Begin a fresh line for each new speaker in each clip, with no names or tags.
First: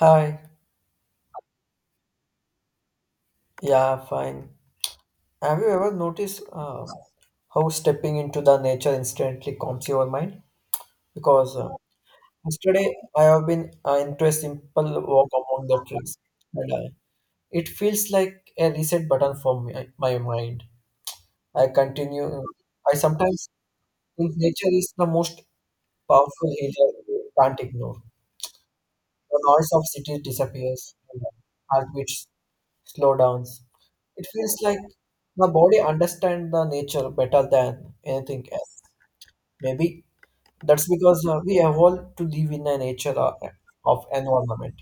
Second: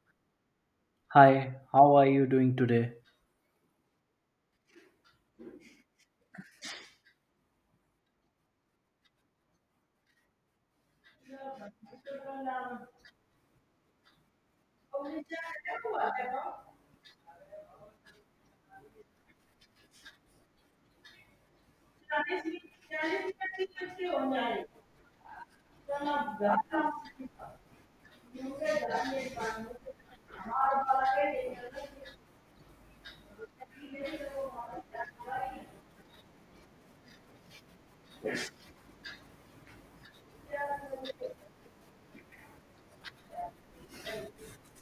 Hi,
Hi, how are you doing today?
yeah, fine. Have you ever noticed how stepping into the nature instantly calms your mind? Because Yesterday I have been into a simple walk among the trees, and it feels like a reset button for my mind. I continue. I sometimes think nature is the most powerful healer we can't ignore. The noise of cities disappears, and heartbeats slow downs. It feels like the body understands the nature better than anything else. Maybe that's because we evolved to live in a nature of environment.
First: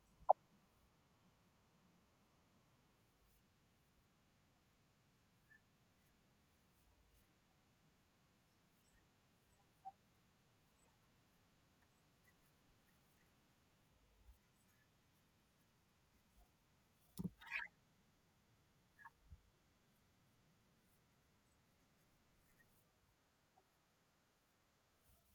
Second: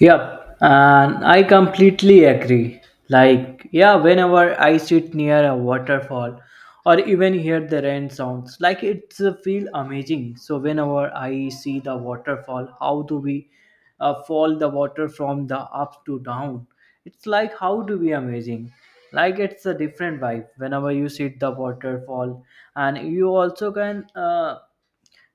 Yep, and I completely agree. Like, yeah, whenever I sit near a waterfall or even hear the rain sounds, like it's feel amazing. So whenever I see the waterfall, how do we fall the water from the up to down? It's like how do we amazing? Like it's a different vibe whenever you sit the waterfall, and you also can.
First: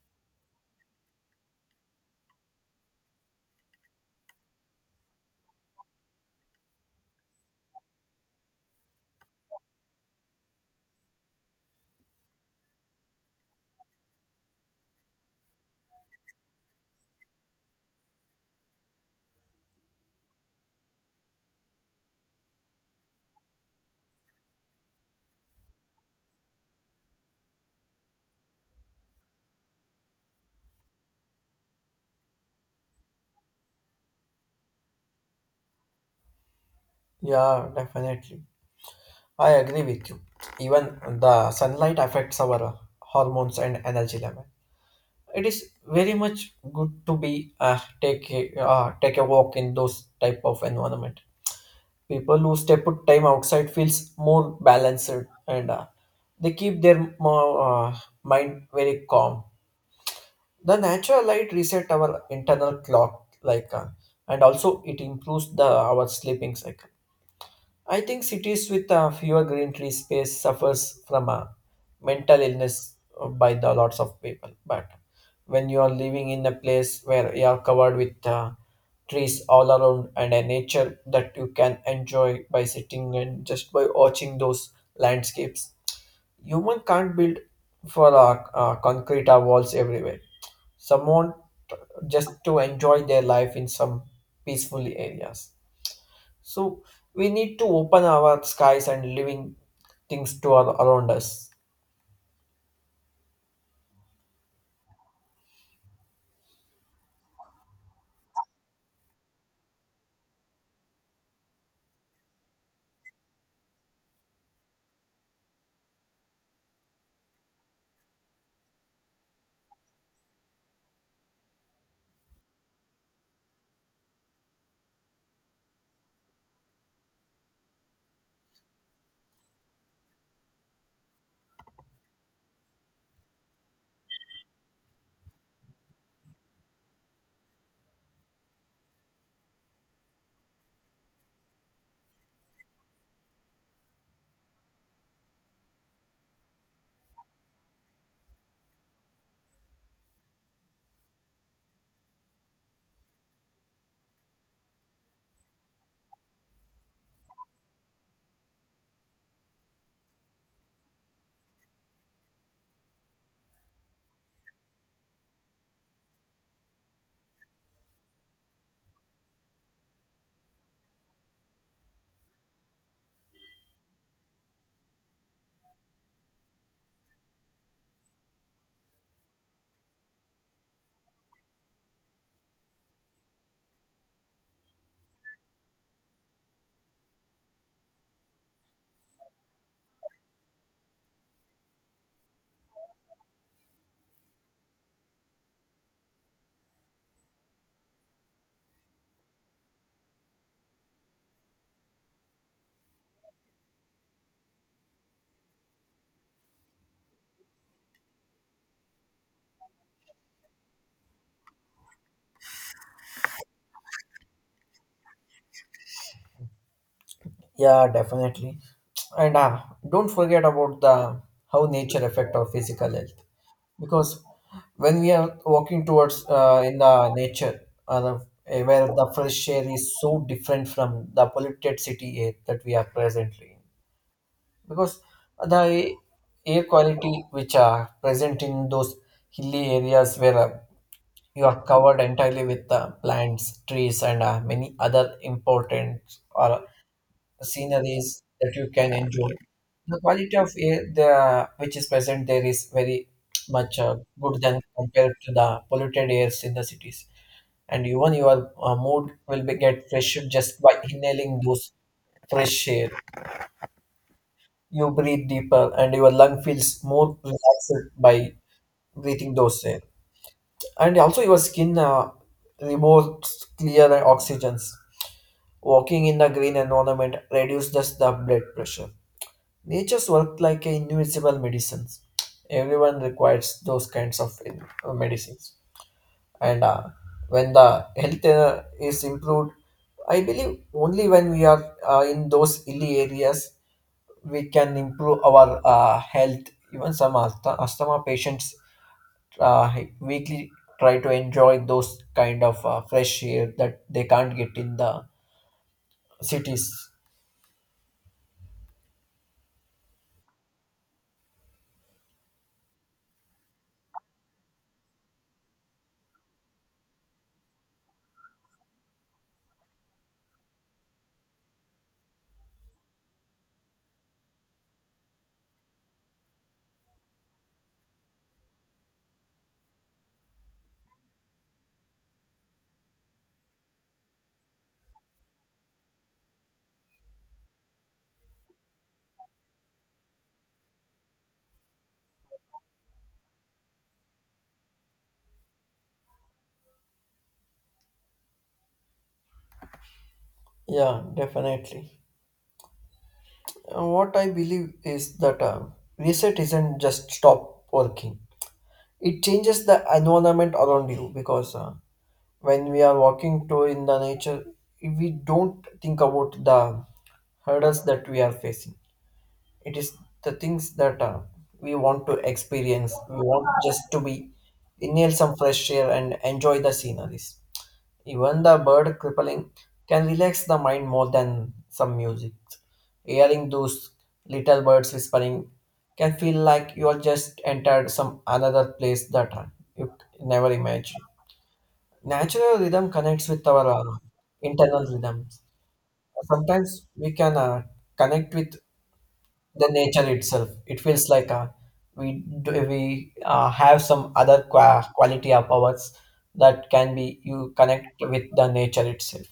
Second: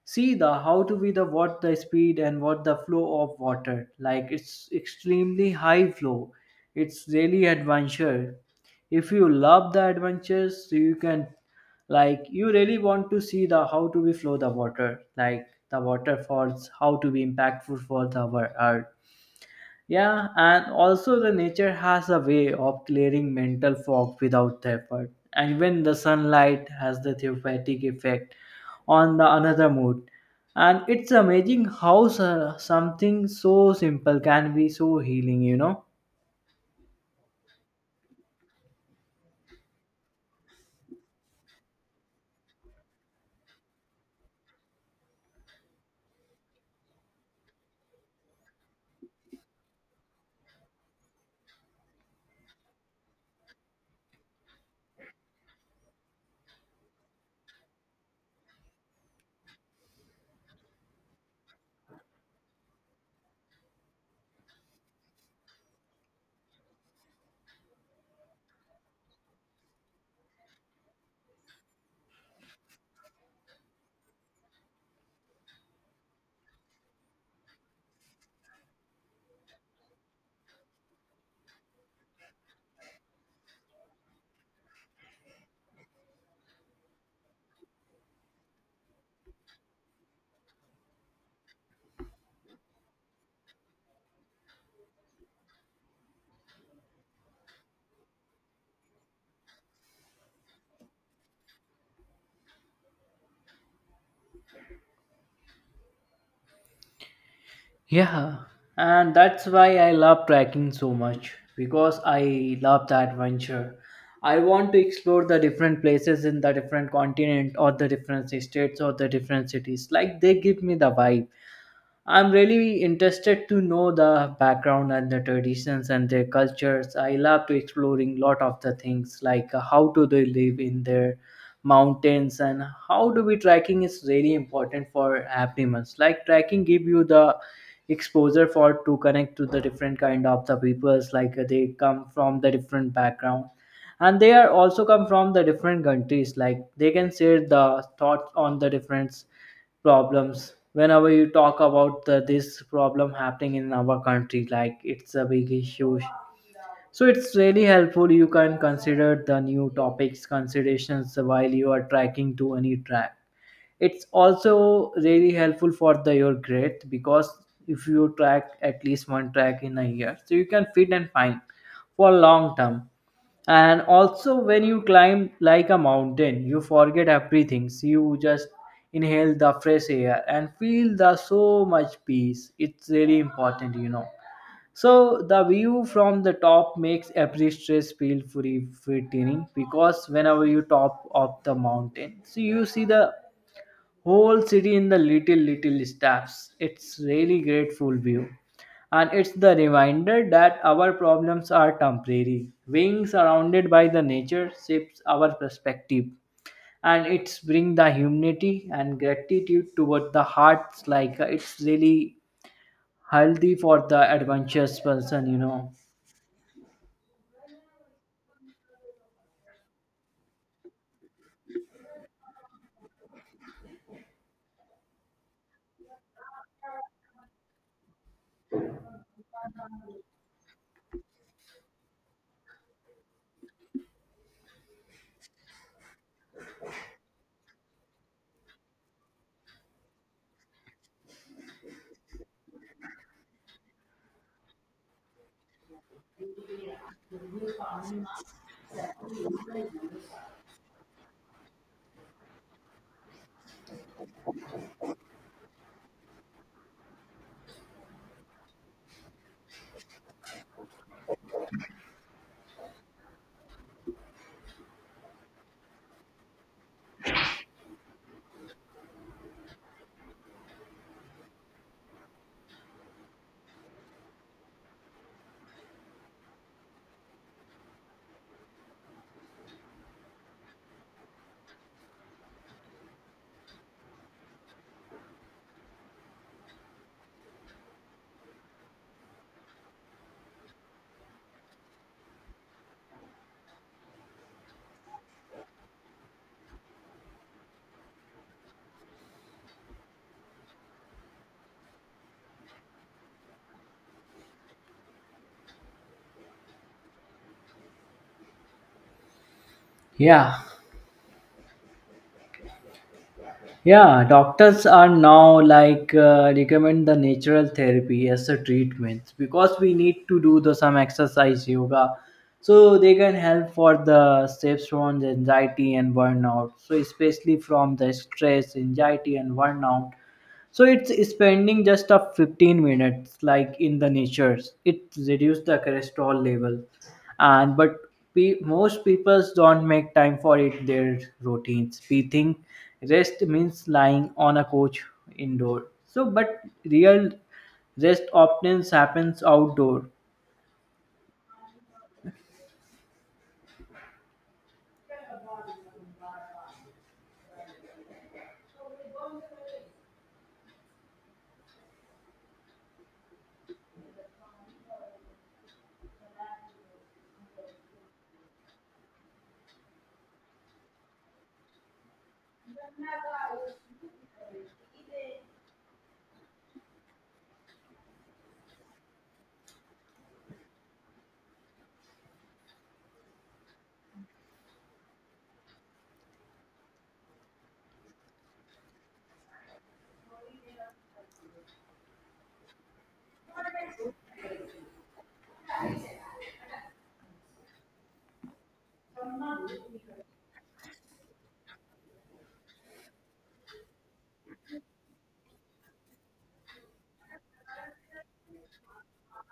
See the how to be the what the speed and what the flow of water, like it's extremely high flow. It's really adventure. If you love the adventures, you can like you really want to see the how to be flow the water like the waterfalls, how to be impactful for the earth. Yeah, and also the nature has a way of clearing mental fog without the effort. And even the sunlight has the therapeutic effect on the another mood. And it's amazing how something so simple can be so healing, you know?
Yeah, definitely. I agree with you. Even the sunlight affects our hormones and energy level. It is very much good to be take a, take a walk in those type of environment. People who step out time outside feels more balanced and they keep their mind very calm. The natural light reset our internal clock like and also it improves the our sleeping cycle. I think cities with fewer green tree space suffers from a mental illness by the lots of people. But when you are living in a place where you are covered with trees all around and a nature that you can enjoy by sitting and just by watching those landscapes, human can't build for concrete or walls everywhere. Someone just to enjoy their life in some peaceful areas. So we need to open our skies and living things to around us.
Yeah, and that's why I love trekking so much because I love the adventure. I want to explore the different places in the different continent or the different states or the different cities. Like they give me the vibe. I'm really interested to know the background and the traditions and their cultures. I love to exploring lot of the things like how do they live in their mountains, and how do we trekking is really important for happiness. Like trekking give you the exposure for to connect to the different kind of the peoples like they come from the different background, and they are also come from the different countries. Like they can share the thoughts on the difference problems whenever you talk about the, this problem happening in our country, like it's a big issue. So it's really helpful. You can consider the new topics considerations while you are tracking to any track. It's also really helpful for the your grade because if you track at least one track in a year, so you can fit and find for long term. And also when you climb like a mountain, you forget everything, so you just inhale the fresh air and feel the so much peace. It's really important, you know. So the view from the top makes every stress feel free free training because whenever you top of the mountain, so you see the whole city in the little steps. It's really grateful view, and it's the reminder that our problems are temporary. Being surrounded by the nature shapes our perspective, and it's bring the humility and gratitude toward the hearts. Like it's really healthy for the adventurous person, you know.
Yeah, definitely. And don't forget about the how nature affect our physical health, because when we are walking towards in the nature, where the fresh air is so different from the polluted city air that we are presently in, because the air quality which are present in those hilly areas where you are covered entirely with plants, trees, and many other important or sceneries that you can enjoy. The quality of air the, which is present there is very much good than compared to the polluted airs in the cities. And even your mood will be get fresh just by inhaling those fresh air. You breathe deeper, and your lung feels more relaxed by breathing those air. And also your skin removes clear oxygens. Walking in the green environment reduces the blood pressure. Nature's work like a invincible medicines. Everyone requires those kinds of medicines. And when the health is improved, I believe only when we are in those hilly areas we can improve our health. Even some asthma patients weekly try to enjoy those kind of fresh air that they can't get in the cities.
Yeah. Yeah, doctors are now like recommend the natural therapy as a treatment because we need to do the some exercise, yoga, so they can help for the steps from the anxiety and burnout. So especially from the stress, anxiety, and burnout, so it's spending just a 15 minutes like in the natures. It reduces the cholesterol level. And but most people don't make time for it their routines. We think rest means lying on a couch indoor, so but real rest often happens outdoor.
Yeah, definitely. What I believe is that reset isn't just stop working. It changes the environment around you, because when we are walking to in the nature, we don't think about the hurdles that we are facing. It is the things that we want to experience, we want just to be inhale some fresh air and enjoy the sceneries. Even the bird crippling can relax the mind more than some music. Hearing those little birds whispering can feel like you are just entered some another place that you never imagined. Natural rhythm connects with our internal rhythms. Sometimes we can connect with the nature itself. It feels like we do, we have some other quality of ours that can be you connect with the nature itself.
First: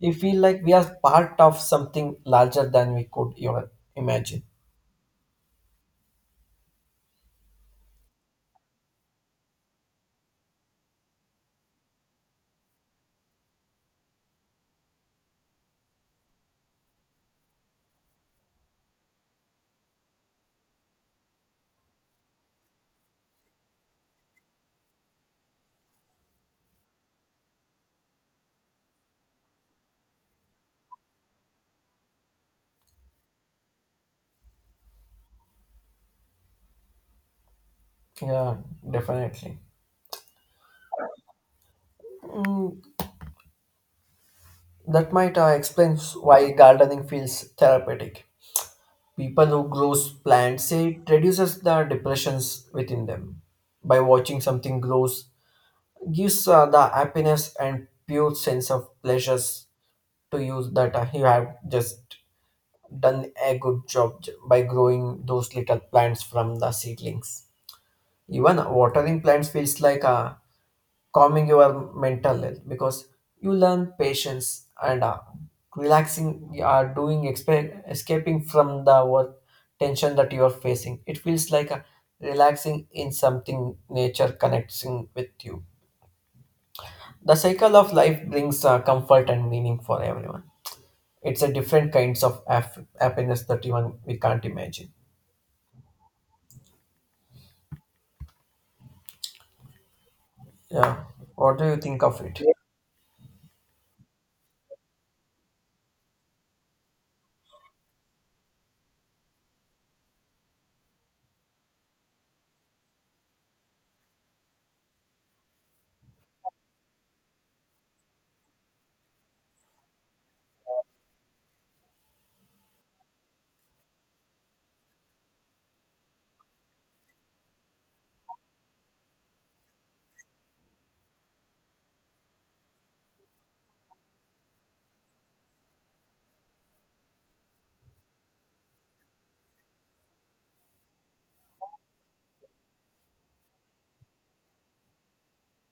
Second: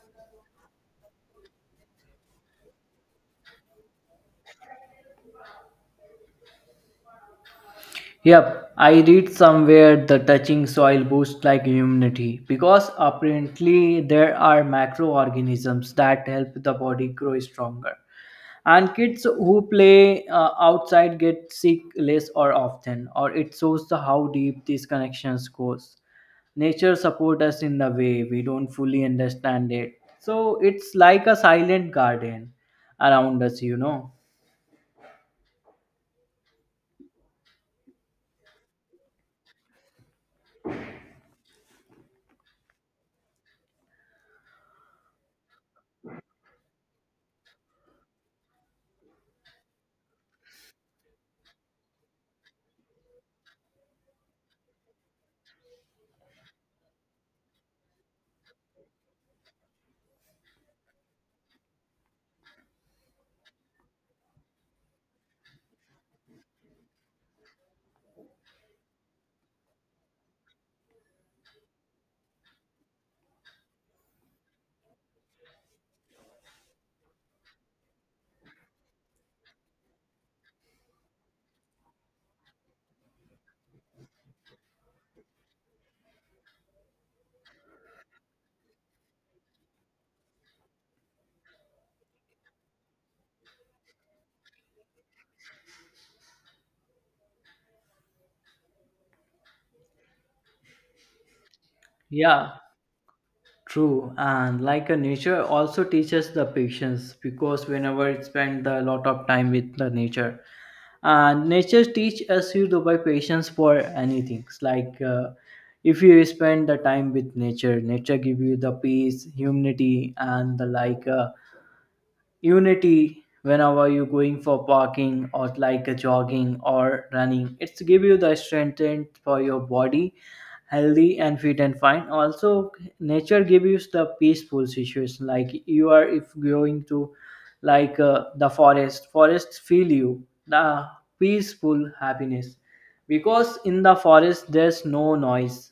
We feel like we are part of something larger than we could even imagine.
Yep, I read somewhere the touching soil boosts like immunity because apparently there are microorganisms that help the body grow stronger. And kids who play outside get sick less or often, or it shows the how deep these connections goes. Nature support us in the way we don't fully understand it. So it's like a silent garden around us, you know.
Yeah, definitely. Mm, that might explain why gardening feels therapeutic. People who grow plants say it reduces the depressions within them. By watching something grows, gives the happiness and pure sense of pleasures to you that you have just done a good job by growing those little plants from the seedlings. Even watering plants feels like calming your mental health, because you learn patience and relaxing, you are doing escaping from the work tension that you are facing. It feels like relaxing in something nature connecting with you. The cycle of life brings comfort and meaning for everyone. It's a different kinds of happiness that even we can't imagine. Yeah. What do you think of it?
Yeah. True, and like a nature also teaches the patience because whenever you spend a lot of time with the nature, and nature teach us you to buy patience for anything. It's like if you spend the time with nature, nature give you the peace, humility, and the like. Unity whenever you're going for walking or like a jogging or running, it's give you the strength and for your body healthy and fit and fine. Also nature gives you the peaceful situation like you are if going to like the forest feel you the peaceful happiness because in the forest there's no noise.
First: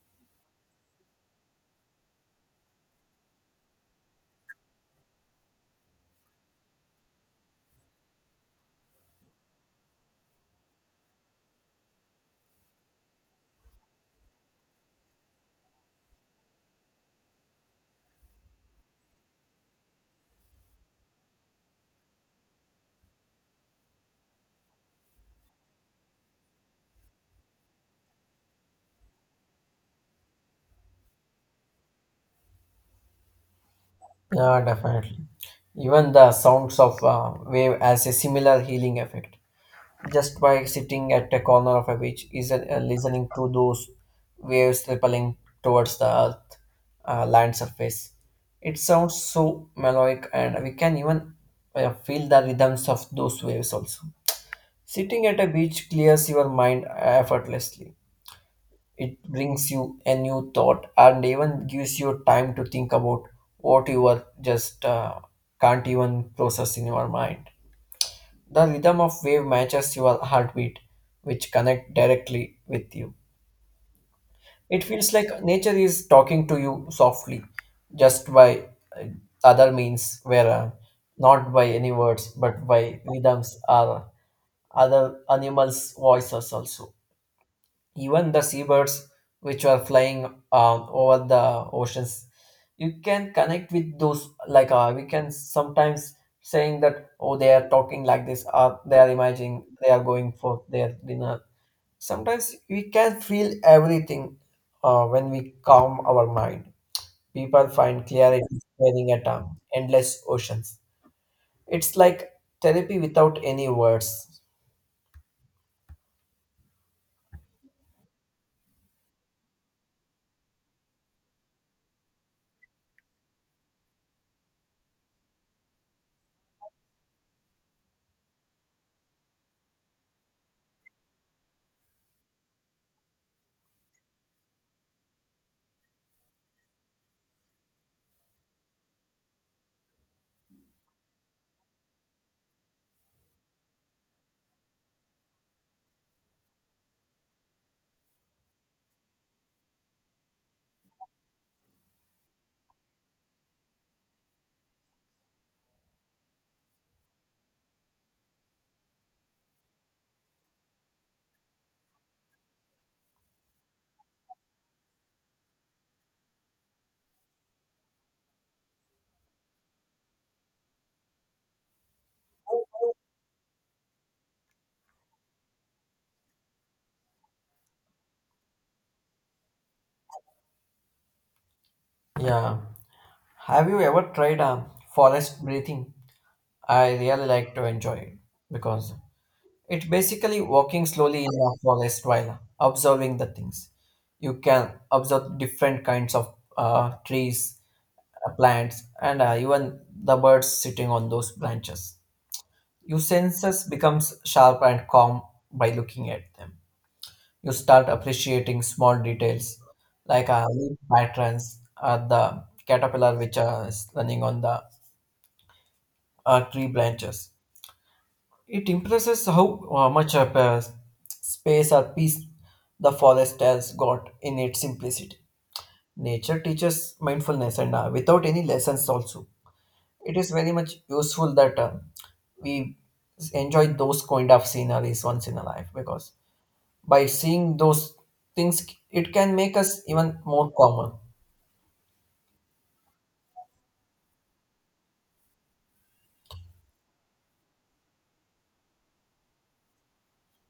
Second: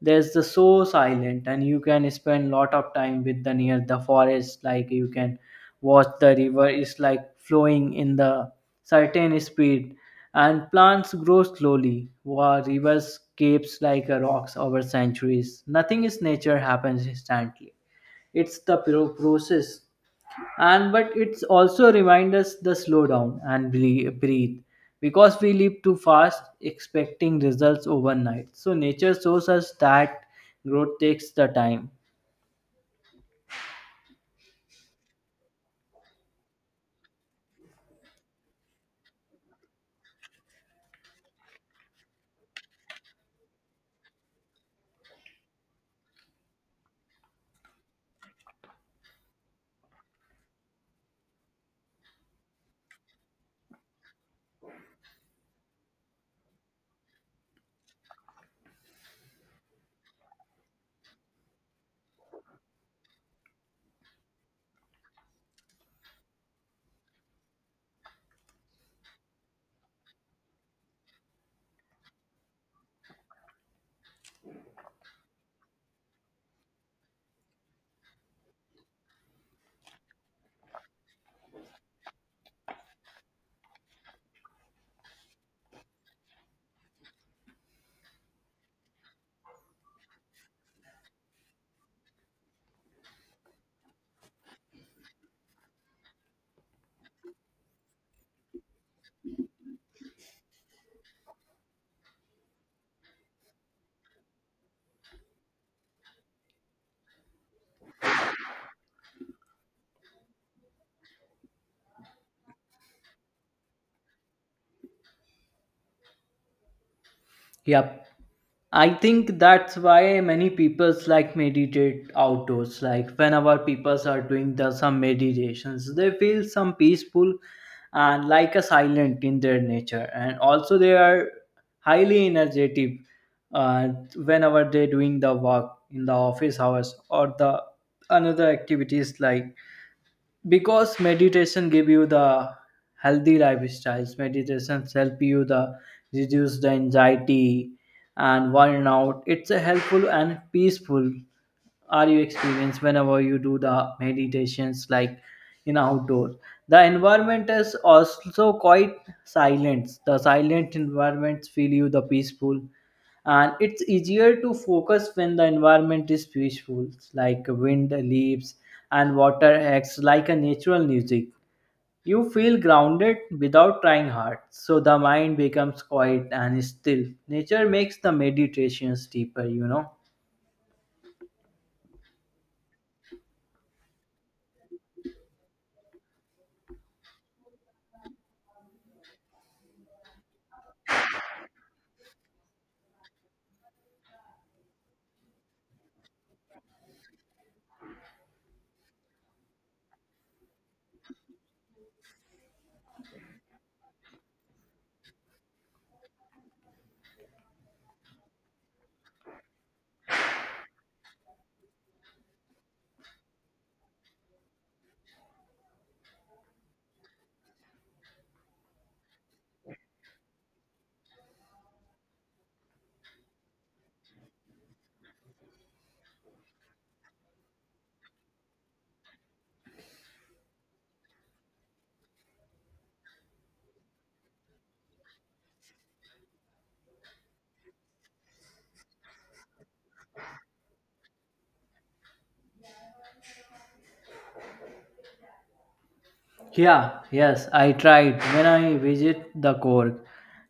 There's the so silent, and you can spend lot of time with the near the forest. Like you can watch the river is like flowing in the certain speed, and plants grow slowly while rivers caves like a rocks over centuries. Nothing is nature happens instantly. It's the process, and but it's also remind us the slow down and breathe, because we live too fast, expecting results overnight. So nature shows us that growth takes the time.
Yeah, definitely. Even the sounds of wave has a similar healing effect. Just by sitting at a corner of a beach, is listening to those waves rippling towards the earth land surface. It sounds so melodic, and we can even feel the rhythms of those waves also. Sitting at a beach clears your mind effortlessly. It brings you a new thought and even gives you time to think about what you are just can't even process in your mind. The rhythm of wave matches your heartbeat, which connect directly with you. It feels like nature is talking to you softly, just by uh, other means, where not by any words, but by rhythms or other animals' voices also. Even the seabirds which were flying over the oceans, you can connect with those like we can sometimes saying that oh they are talking like this, or they are imagining they are going for their dinner. Sometimes we can feel everything when we calm our mind. People find clarity staring at endless oceans. It's like therapy without any words.
Yep. I think that's why many peoples like meditate outdoors. Like whenever peoples are doing the some meditations, they feel some peaceful and like a silent in their nature. And also they are highly energetic uh, whenever they're doing the work in the office hours or the another activities, like because meditation give you the healthy lifestyles. Meditations help you the reduce the anxiety and burnout. It's a helpful and peaceful are you experience whenever you do the meditations like in outdoors? The environment is also quite silent. The silent environments feel you the peaceful, and it's easier to focus when the environment is peaceful. Like wind leaves and water acts like a natural music. You feel grounded without trying hard, so the mind becomes quiet and still. Nature makes the meditations deeper, you know.
Yeah, have you ever tried forest breathing? I really like to enjoy it, because it's basically walking slowly in the forest while observing the things. You can observe different kinds of trees, plants, and even the birds sitting on those branches. Your senses becomes sharp and calm by looking at them. You start appreciating small details like leaf patterns, the caterpillar which is running on the tree branches. It impresses how much of, space or peace the forest has got in its simplicity. Nature teaches mindfulness and without any lessons also. It is very much useful that we enjoy those kind of sceneries once in a life, because by seeing those things, it can make us even more calmer.
Yeah, yes, I tried when I visit the Cork.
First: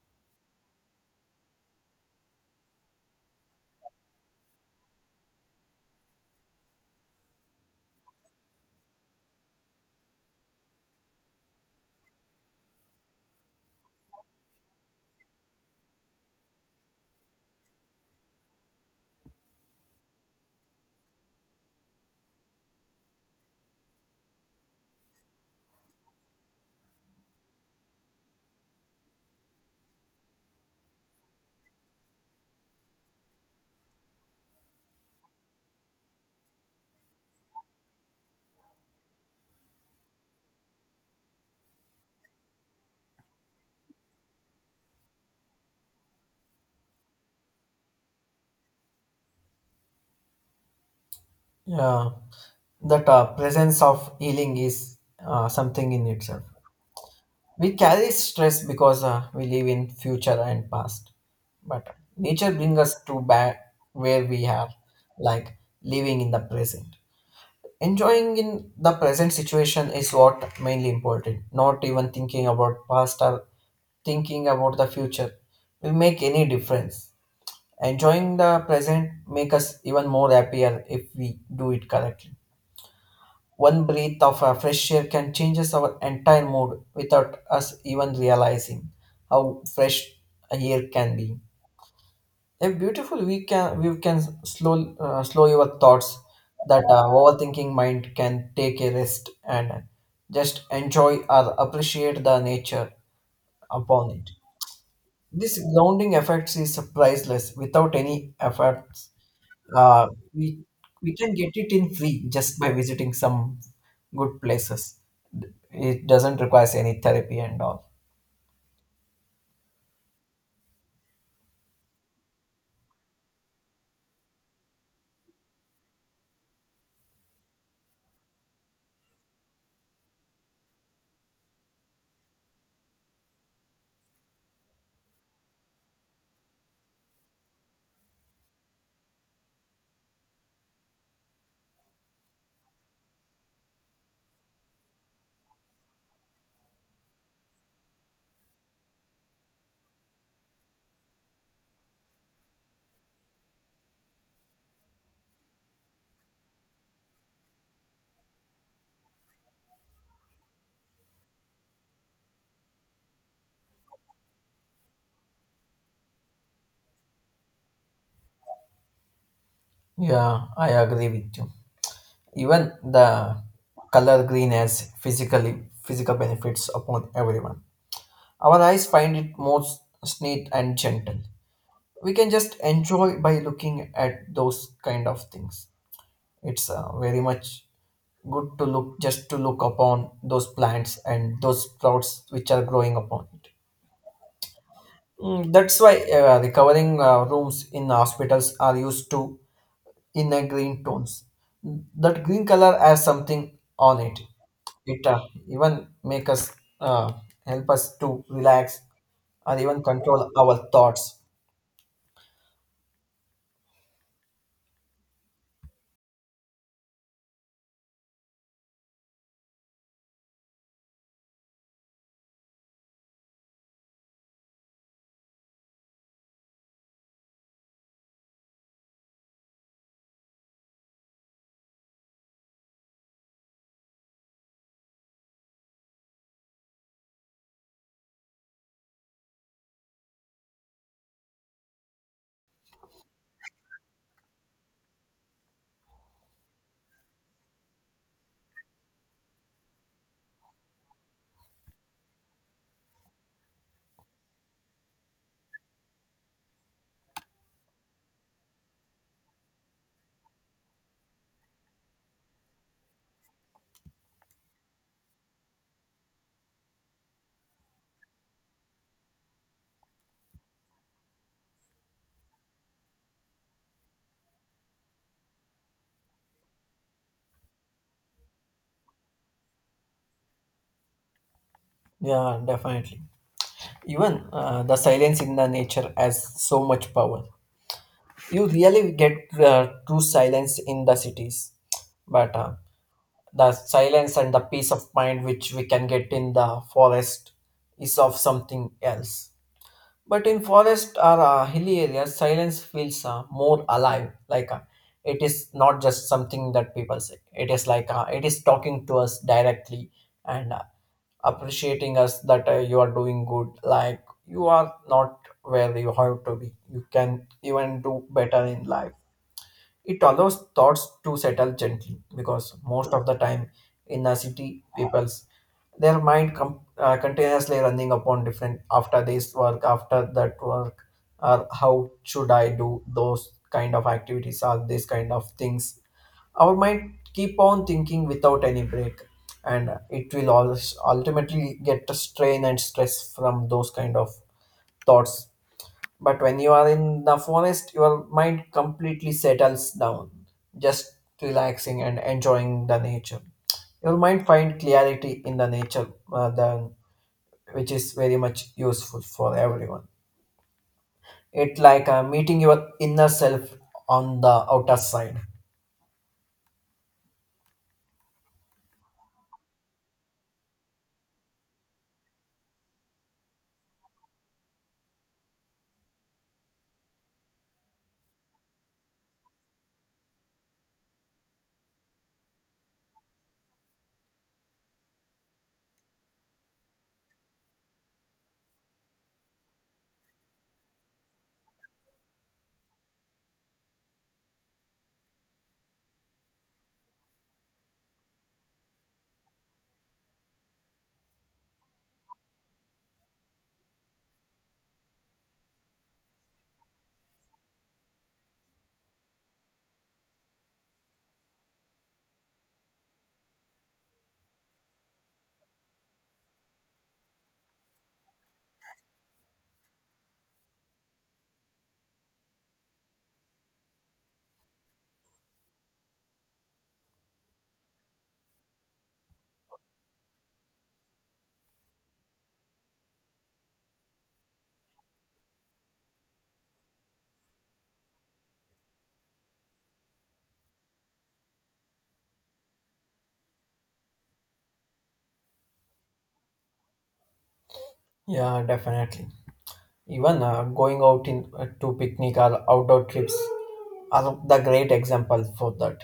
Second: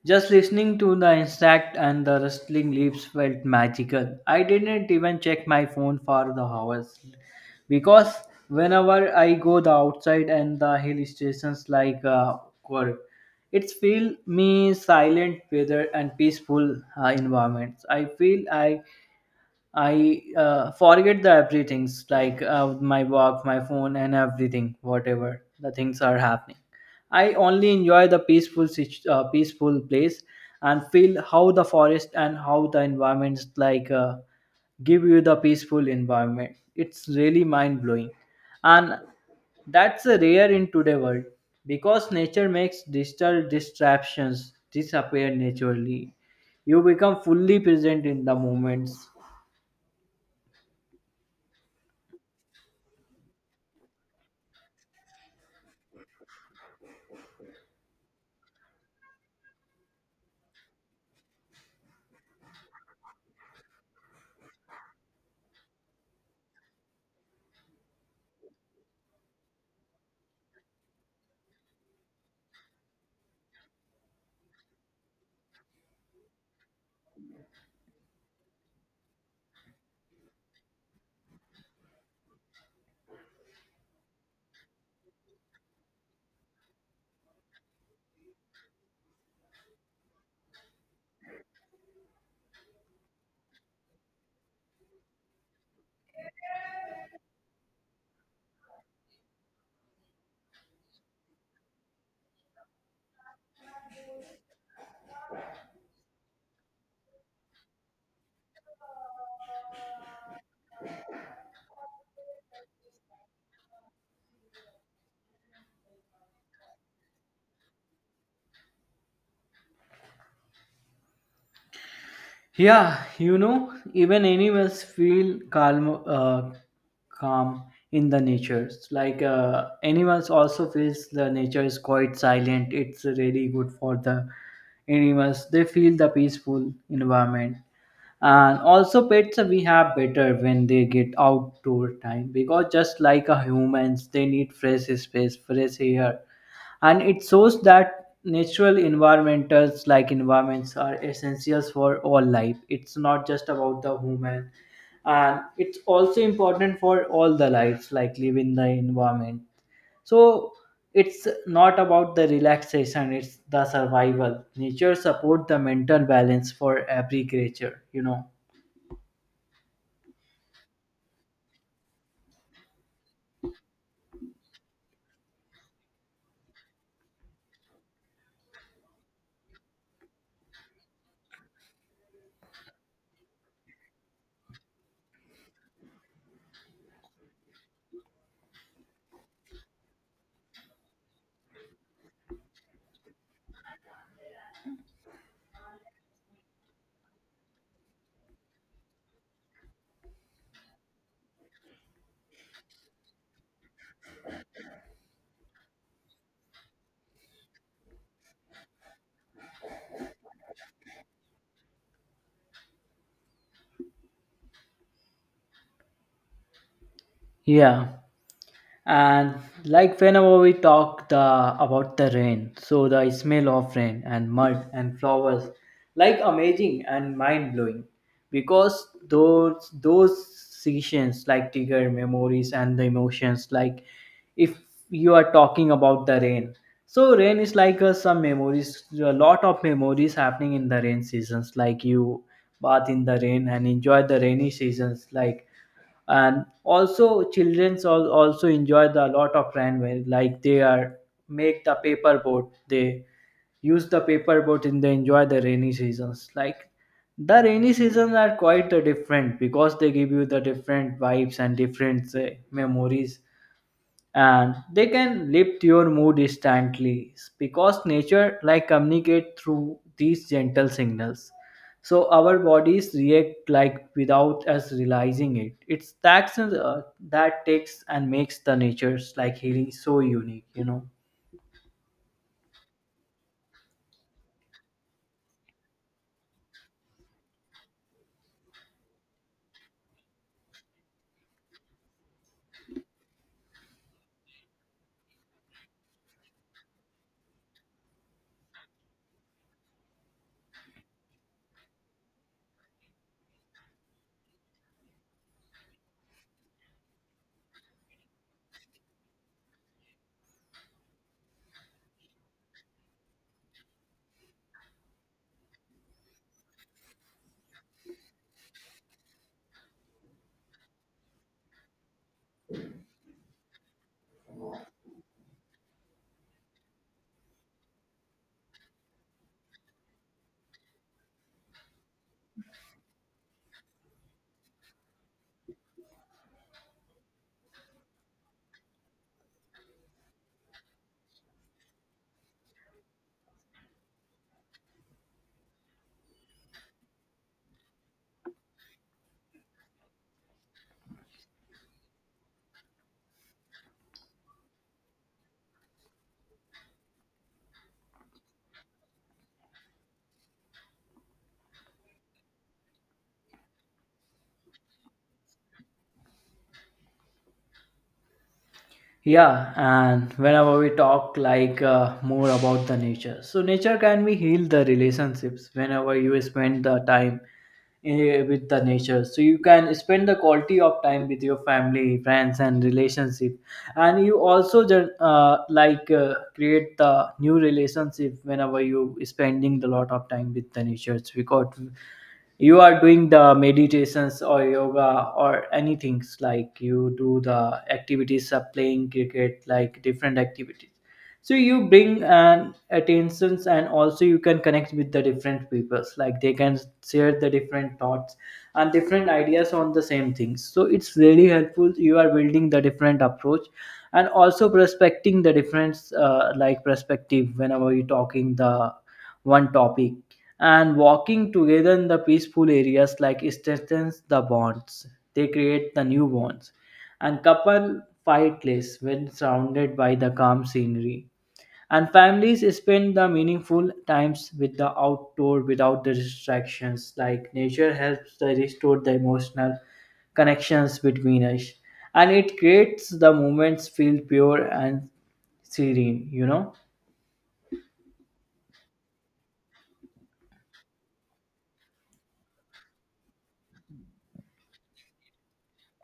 Just listening to the insect and the rustling leaves felt magical. I didn't even check my phone for the hours because whenever I go the outside and the hill stations like Cork, it feel me silent weather and peaceful environments. I feel I forget the everything's like my work, my phone, and everything, whatever the things are happening. I only enjoy the peaceful, peaceful place, and feel how the forest and how the environments like give you the peaceful environment. It's really mind blowing, and that's a rare in today world because nature makes digital distractions disappear naturally. You become fully present in the moments.
Yeah, that presence of healing is something in itself. We carry stress because we live in future and past. But nature brings us to back where we are, like living in the present. Enjoying in the present situation is what mainly important. Not even thinking about past or thinking about the future will make any difference. Enjoying the present make us even more happier if we do it correctly. One breath of fresh air can change our entire mood without us even realizing how fresh air can be. A beautiful we can slow slow your thoughts that overthinking mind can take a rest and just enjoy or appreciate the nature upon it. This grounding effects is priceless without any effort. uh, we we can get it in free just by visiting some good places. It doesn't require any therapy and all.
Yeah, you know, even animals feel calm in the nature. Like animals also feels the nature is quite silent. It's really good for the animals. They feel the peaceful environment. And also pets we have better when they get outdoor time because just like a humans, they need fresh space, fresh air, and it shows that natural environmentals like environments are essentials for all life. It's not just about the human, and it's also important for all the lives like living the environment. So it's not about the relaxation, it's the survival. Nature support the mental balance for every creature, you know.
Yeah, I agree with you. Even the color green has physically physical benefits upon everyone. Our eyes find it more neat and gentle. We can just enjoy by looking at those kind of things. It's very much good to look just to look upon those plants and those sprouts which are growing upon it. Mm, that's why recovering rooms in hospitals are used to in a green tones. That green color has something on it. It even make us uh, help us to relax or even control our thoughts.
Yeah, and like whenever we talk the about the rain, so the smell of rain and mud and flowers like amazing and mind blowing because those seasons like trigger memories and the emotions. Like if you are talking about the rain, so rain is like some memories, a lot of memories happening in the rain seasons. Like you bath in the rain and enjoy the rainy seasons, like and also childrens also enjoy the lot of runway. Like they are make the paper boat, they use the paper boat, and they enjoy the rainy seasons, like the rainy seasons are quite different because they give you the different vibes and different memories, and they can lift your mood instantly because nature like communicate through these gentle signals. So our bodies react like without us realizing it. It's the actions that takes and makes the nature's like healing so unique, you know.
Yeah, definitely. Even the silence in the nature has so much power. You really get true silence in the cities, but the silence and the peace of mind which we can get in the forest is of something else. But in forest or hilly areas silence feels more alive, like it is not just something that people say, it is like it is talking to us directly and appreciating us that you are doing good, like you are not where you have to be, you can even do better in life. It allows thoughts to settle gently, because most of the time in the city, people's their mind continuously running upon different after this work, after that work, or how should I do those kind of activities or these kind of things. Our mind keep on thinking without any break, and it will always ultimately get a strain and stress from those kind of thoughts. But when you are in the forest, your mind completely settles down, just relaxing and enjoying the nature. Your mind find clarity in the nature, than, which is very much useful for everyone. It like meeting your inner self on the outer side.
Yeah, and whenever we talk like more about the nature, so nature can be heal the relationships. Whenever you spend the time with the nature, so you can spend the quality of time with your family, friends, and relationship, and you also like create the new relationship whenever you spending the lot of time with the nature because you are doing the meditations or yoga or anything. Like you do the activities of playing cricket, like different activities, so you bring an attentions, and also you can connect with the different peoples. Like they can share the different thoughts and different ideas on the same things. So it's really helpful. You are building the different approach, and also prospecting the different like perspective whenever you're talking the one topic, and walking together in the peaceful areas like strengthens the bonds. They create the new bonds, and couple fight less when surrounded by the calm scenery, and families spend the meaningful times with the outdoor without the distractions. Like nature helps to restore the emotional connections between us, and it creates the moments feel pure and serene, you know.
Yeah, definitely. Even going out in to picnic or outdoor trips are the great example for that.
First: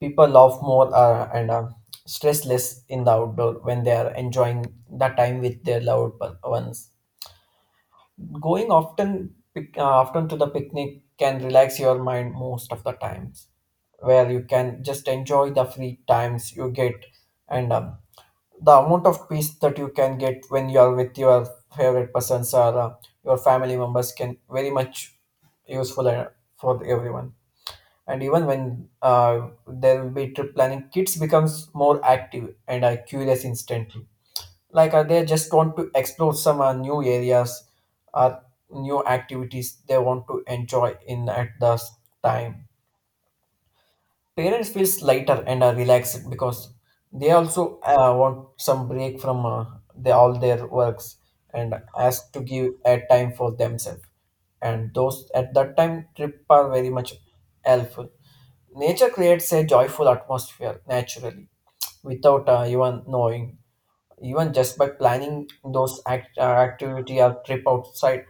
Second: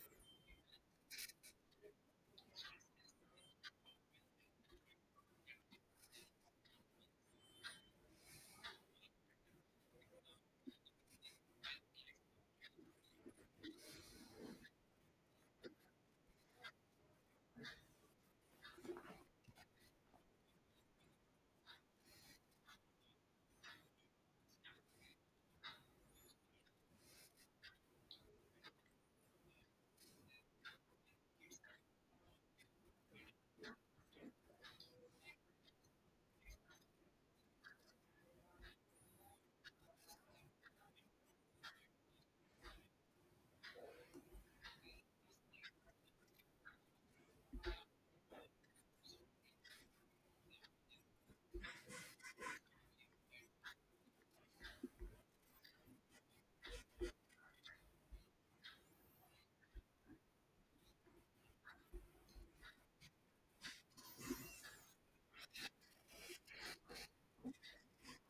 People laugh more and are stress less in the outdoor when they are enjoying the time with their ones. Going often, often to the picnic can relax your mind most of the times, where you can just enjoy the free times you get and the amount of peace that you can get when you are with your favorite persons or your family members can very much useful for everyone. And even when there will be trip planning, kids becomes more active and are curious instantly, they just want to explore some new areas or new activities they want to enjoy in at the time. Parents feels lighter and are relaxed because they also want some break from all their works and ask to give a time for themselves, and those at that time trip are very much helpful. Nature creates a joyful atmosphere naturally, without even knowing. Even just by planning those activity or trip outside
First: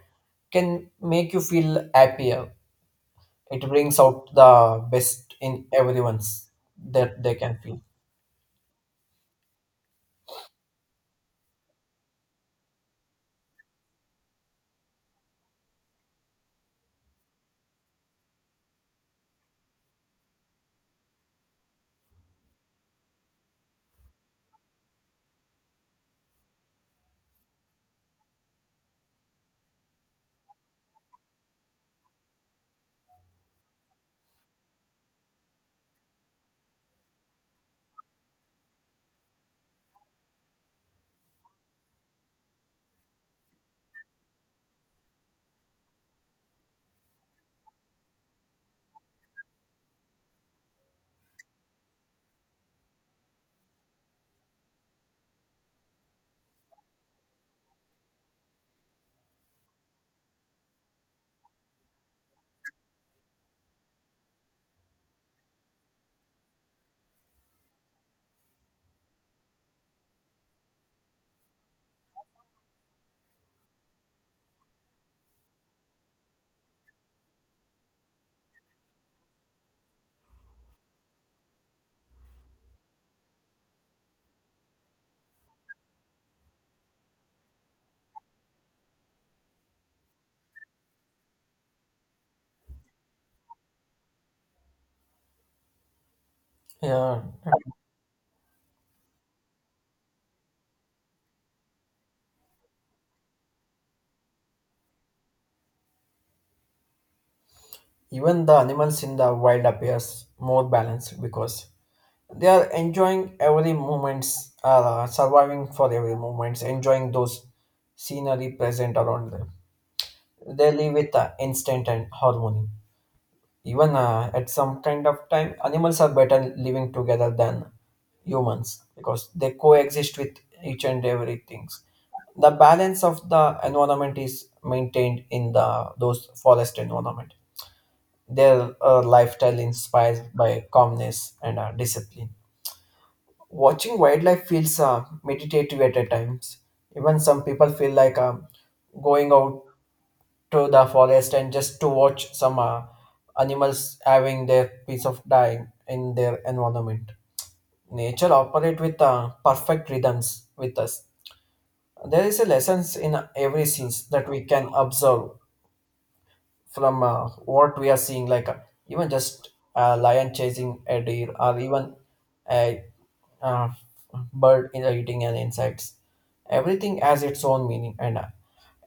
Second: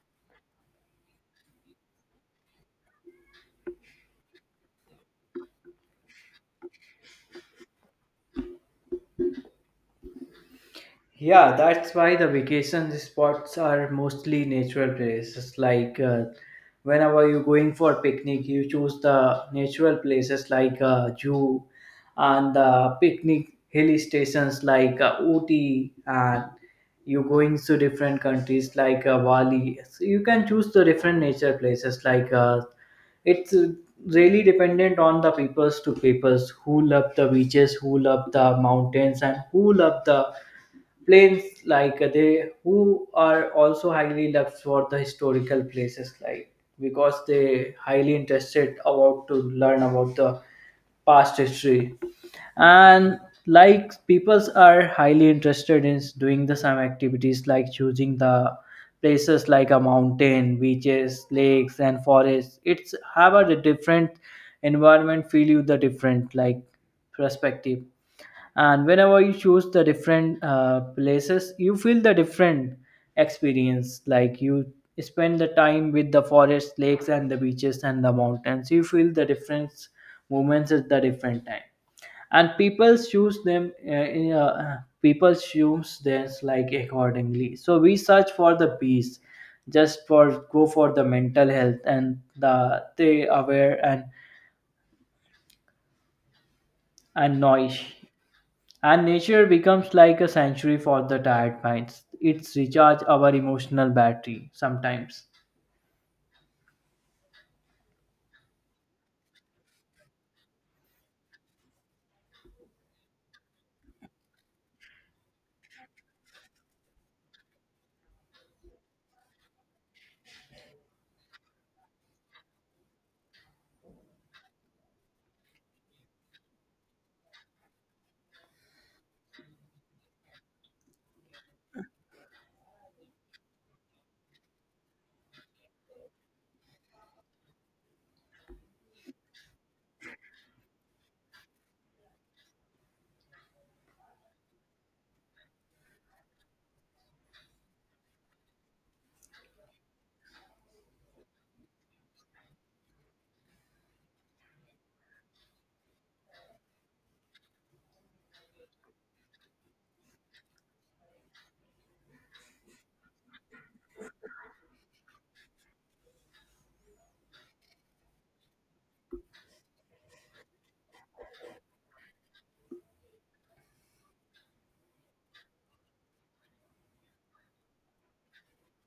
can make you feel happier. It brings out the best in everyone's that they can feel.
Yeah, that's why the vacation spots are mostly natural places. Like whenever you're going for picnic, you choose the natural places like zoo and the picnic hill stations like Ooty, and you're going to different countries like Bali. So you can choose the different nature places like it's really dependent on the peoples to peoples who love the beaches, who love the mountains, and who love the planes like they who are also highly loved for the historical places like because they highly interested about to learn about the past history. And like peoples are highly interested in doing the same activities like choosing the places like a mountain, beaches, lakes, and forests. It's have a different environment feel you the different like perspective, and whenever you choose the different places, you feel the different experience. Like you spend the time with the forest, lakes, and the beaches, and the mountains, you feel the different moments at the different time, and people choose them people choose this like accordingly. So we search for the peace just for go for the mental health and the stay aware
Yeah,
and noise. And nature becomes like a sanctuary for the tired minds. It's recharge our emotional battery sometimes.
even the animals in the wild appears more balanced because they are enjoying every moments, surviving for every moments, enjoying those scenery present around them. They live with instinct and harmony. Even at some kind of time, animals are better living together than humans because they coexist with each and every things. The balance of the environment is maintained in the those forest environment. Their lifestyle inspired by calmness and discipline. Watching wildlife feels meditative at a times. Even some people feel like going out to the forest and just to watch some animals having their piece of time in their environment. Nature operate with perfect rhythms with us. There is a lessons in every scenes that we can observe from what we are seeing, even just a lion chasing a deer, or even a uh, eating an insects. Everything has its own meaning, and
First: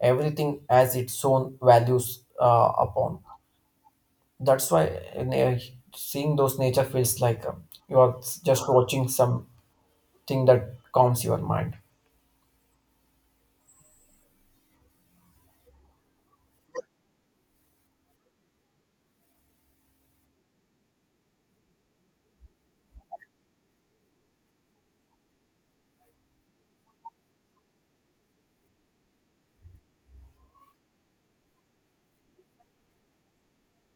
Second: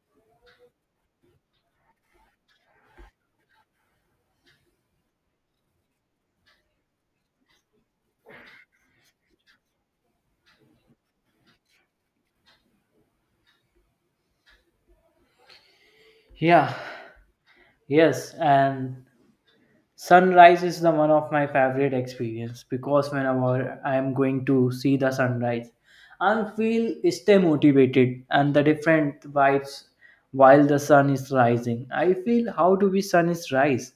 everything has its own values upon. That's why in a- seeing those nature feels like you are just watching something that calms your mind.
Yeah, yes, and sunrise is the one of my favorite experience because whenever I am going to see the sunrise, I feel stay motivated and the different vibes while the sun is rising. I feel how do we sun is rise,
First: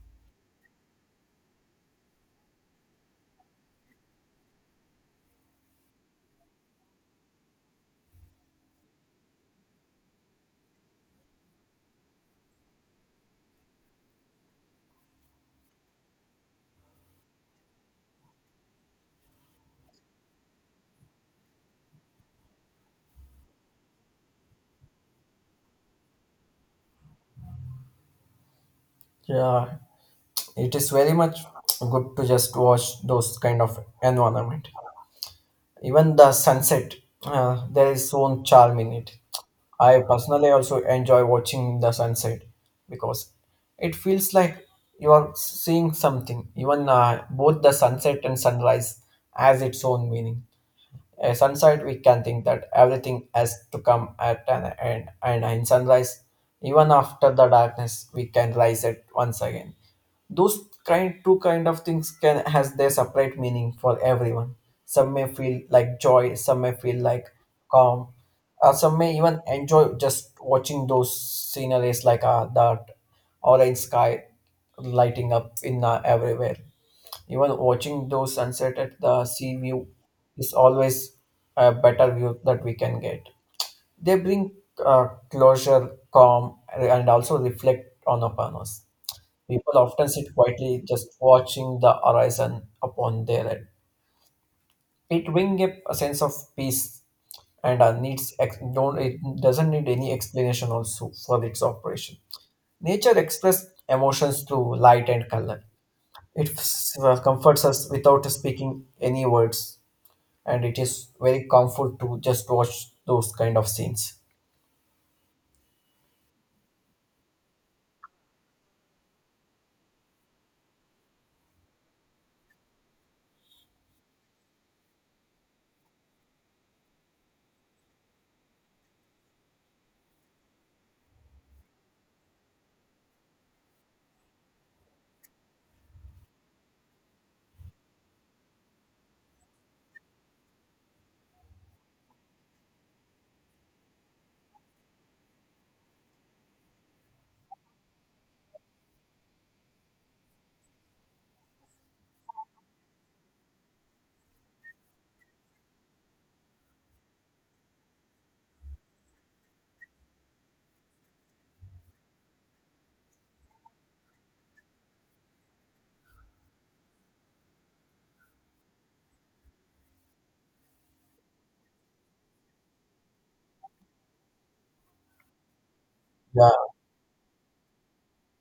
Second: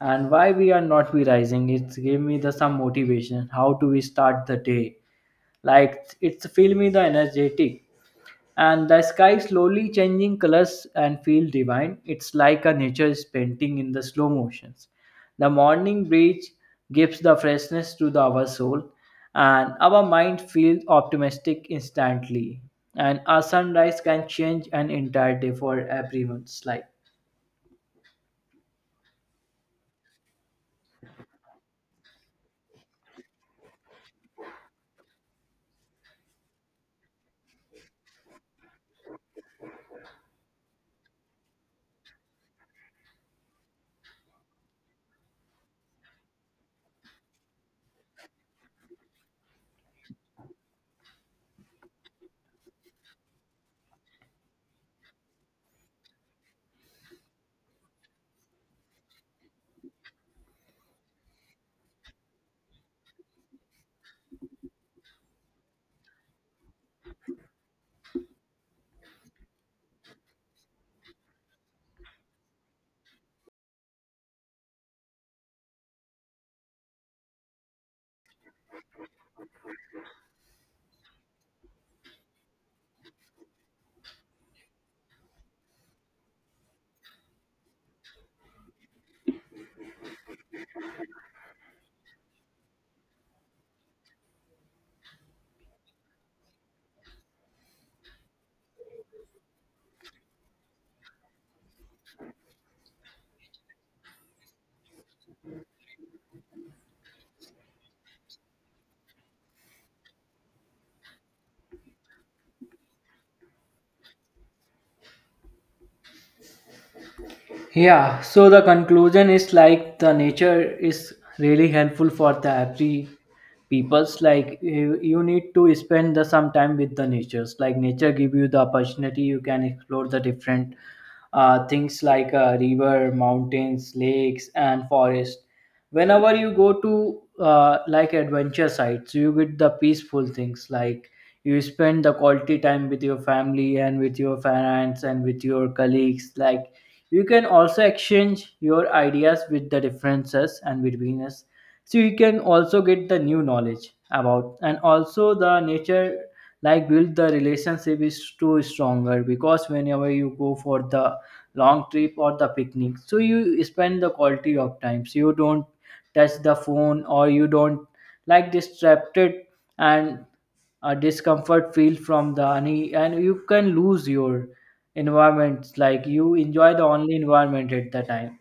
and why we are not be rising. It's give me the some motivation how do we start the day. Like it's filmy, the energetic, and the sky slowly changing colors and feel divine. It's like a nature is painting in the slow motions. The morning breeze gives the freshness to the, our soul, and our mind feels optimistic instantly. And a sunrise can change an entire day for everyone's life.
Yeah, it is very much good to just watch those kind of environment. Even the sunset, there is own charm in it. I personally also enjoy watching the sunset because it feels like you are seeing something. Even both the sunset and sunrise has its own meaning. A sunset, we can think that everything has to come at an end, and in sunrise, even after the darkness, we can rise it once again. Those kind two kind of things can has their separate meaning for everyone. Some may feel like joy, some may feel like calm, some may even enjoy just watching those sceneries that orange sky lighting up in everywhere. Even watching those sunset at the sea view is always a better view that we can get. They bring closure, calm, and also reflect on upon us. People often sit quietly just watching the horizon upon their head. It brings up a sense of peace and needs ex- don't it doesn't need any explanation also for its operation. Nature expresses emotions through light and color. It comforts us without speaking any words, and it is very comfort to just watch those kind of scenes.
Yeah, so the conclusion is like the nature is really helpful for the every people's like you need to spend the some time with the natures. Like nature give you the opportunity you can explore the different things like river, mountains, lakes, and forest. Whenever you go to like adventure sites, you get the peaceful things. Like you spend the quality time with your family and with your friends and with your colleagues. Like you can also exchange your ideas with the differences and between us. So you can also get the new knowledge about, and also the nature like build the relationship is too stronger because whenever you go for the long trip or the picnic, so you spend the quality of time, so you don't touch the phone, or you don't like distracted, and a discomfort feel from the any, and you can lose your environment, like you
Yeah,
enjoy the only environment at the time.